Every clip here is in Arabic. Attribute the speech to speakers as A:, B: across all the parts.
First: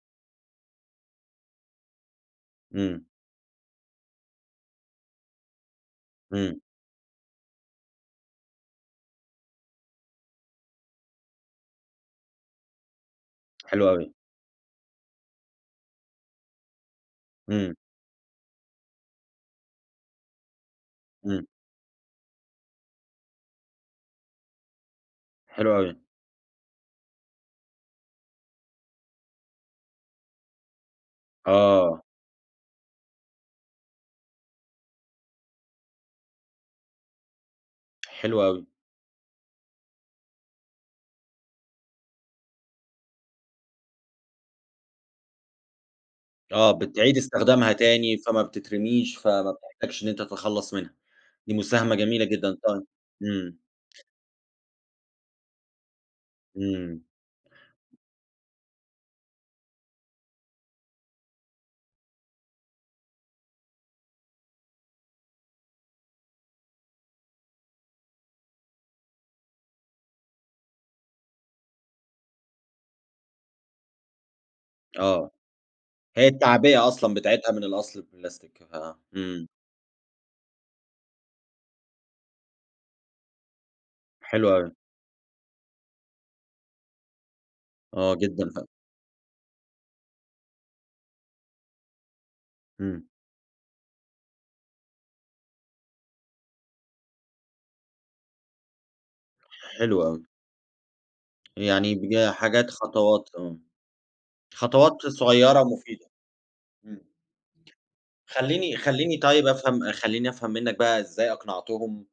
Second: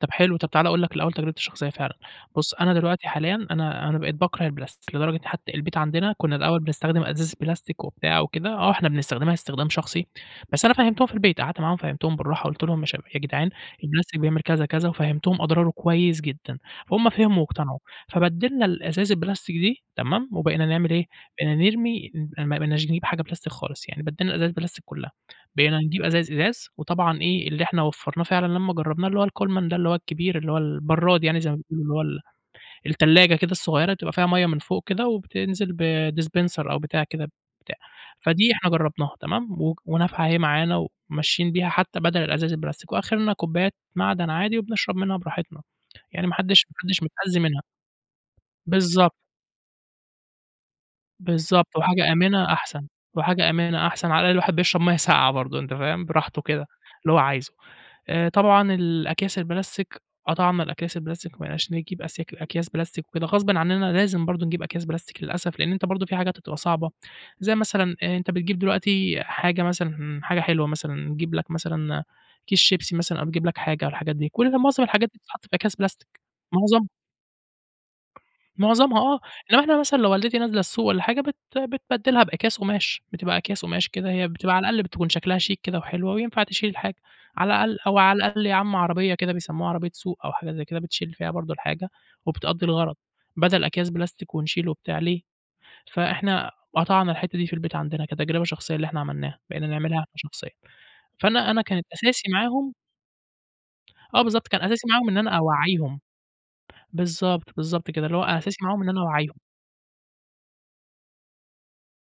A: طب حلو، طب تعالَ اقول لك الأول تجربتي الشخصية فعلًا. بُص، أنا
B: إمم.
A: دلوقتي حاليًا أنا أنا بقيت باكرَه البلاستيك، لدرجة حتى البيت عندنا كنا
B: إمم.
A: الأول بنستخدم أزايز بلاستيك وبتاع وكده. آه، إحنا بنستخدمها استخدام شخصي بس أنا فَهّمتهم في البيت قعدت معاهم فَهّمتهم بالرّاحة، قلت لهم: "يا شب يا جدعان
B: حلو أوي.
A: البلاستيك بيعمل كذا كذا"، وفَهّمتهم أضراره كويس جدًا، فهُم فهموا
B: إمم.
A: واقتنعوا. فبدّلنا الأزايز البلاستيك دي، تمام؟ وبقينا نعمل إيه،
B: إمم.
A: بقينا نرمي ما بقيناش نجيب حاجة بلاستيك خالص. يعني بدّلنا الأزايز البلاستيك كلها.
B: حلو
A: بقينا
B: أوي.
A: نجيب أزايز إزاز وطبعًا إيه، اللي إحنا وفّرناه فعلًا لما جرّبناه اللي هو الكولمن ده، اللي هو الكبير، اللي هو البَرّاد يعني زي ما بيقولوا، اللي هو
B: آه.
A: ال التلاجة كده الصغيرة تبقى فيها مَيّة من فوق كده وبتنزل ب dispenser أو بتاع كده بتاع.
B: حلو
A: فدي
B: أوي.
A: إحنا جرّبناها تمام؟ وك ونافعه اهي معانا، وماشيين بيها حتى بدل الأزايز البلاستيك، وآخرنا كوبيات معدن عادي وبنشرب منها براحتنا. يعني ما حدّش
B: آه،
A: ما حدّش
B: بتعِيد
A: متأذي منها.
B: استخدامها تاني، فما
A: بالضبط.
B: بتترمِيش، فما بتحتاجش إن أنت تتخلّص منها. دي
A: باالضبط،
B: مساهَمة
A: وحاجة
B: جميلة
A: آمِنة
B: جدًا. طي
A: أحسن، وحاجة
B: إمم.
A: آمِنة أحسن. على الأقل الواحد بيشرَب مَيّة ساقْعة برضه، أنتَ فاهم؟ براحته كده،
B: إمم.
A: اللي هو عايزه. آآ، طبعًا الأكياس البلاستيك، قطَعنا الأكياس البلاستيك. ما بقيناش نجِيب أسياك أكياس بلاستيك وكده، غصبٍ عننا لازم برضه نجِيب أكياس بلاستيك للأسف، لإن أنتَ برضه في حاجات هتبقى صعبة. زي مثلًا أنتَ بتجِيب دلوقتي حاجة مثلًا، حاجة حلوة مثلًا نِجيب لك مثلًا كيس شيبسي مثلًا، أو بتجِيب لك حاجة، أو الحاجات دي، كل ده معظم الحاجات دي
B: آه،
A: بتتحَط في أكياس بلاستيك،
B: هي
A: معظم
B: التعبِية أصلًا بتاعِتها من الأصل البلاستيك. ف
A: معظَمها، آه.
B: إمم.
A: إنما إحنا مثلًا لو والدتي نازِلة السوق والّا حاجة، بت بتبدّلها بأكياس قُماش. بتبقى أكياس قُماش كده، هي
B: حلو
A: بتبقى على
B: أوي.
A: الأقل بتكون شكلها شيك كده وحلوة، وينفع تشِيل الحاجة. على الأقل، أو
B: آه،
A: على الأقل
B: جدًا
A: يا
B: هأ
A: عم عربيَّة كده بيسَمُّوها عربيَّة سوق، أو حاجة زي كده، بتشِيل فيها برضه الحاجة وبتقضّي الغرض،
B: إمم.
A: بدل أكياس بلاستيك ونشِيل وبتاع، ليه؟ فإحنا قطَعنا الحتة دي في البيت عندنا كتجربة شخصية، اللي إحنا عملناها، بقينا نعملها
B: حلو
A: إحنا
B: أوي.
A: شخصيًا، فأنا أنا كانت
B: يعني بج
A: أساسي
B: حاجات
A: معاهم
B: خطوات تمام.
A: آه بالضبط، كان أساسي
B: خطوات
A: معاهم إن أنا
B: صغيرة
A: أوعيّهم.
B: مفيدة. إمم.
A: بالضبط، بالضبط كده، اللي هو أساسي
B: خلّيني
A: معاهم إن أنا
B: خلّيني
A: أوعّيهم.
B: طيب أفهم خلّيني أفهم منك بقى إزاي أقنَعتهُم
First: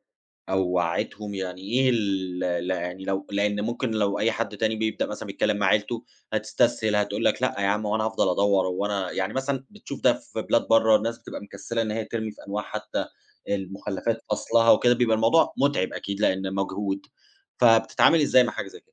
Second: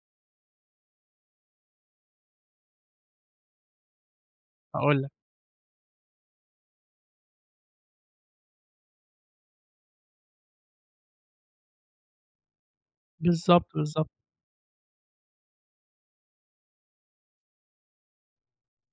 B: أو وعّيتهم. يعني إيه ال ل يعني، لو لإن ممكن لو أي حد تاني
A: هاقول
B: بيبدأ
A: لك.
B: مثلًا بيتكلَّم مع عيلته هتستسهِل، هتقول لك: "لأ يا عم، هو أنا هافضَل ادوّر؟" هو أنا يعني، مثلًا بتشوف ده في بلاد برا، الناس بتبقى مكسّلة إن هي ترمِي في أنواع حتى
A: بالضبط، بالضبط.
B: المخلَّفات فَصلها وكده، بيبقى الموضوع متعِب أكيد لإنه مجهود. فبتتعامَل إزاي مع حاجة زي كده؟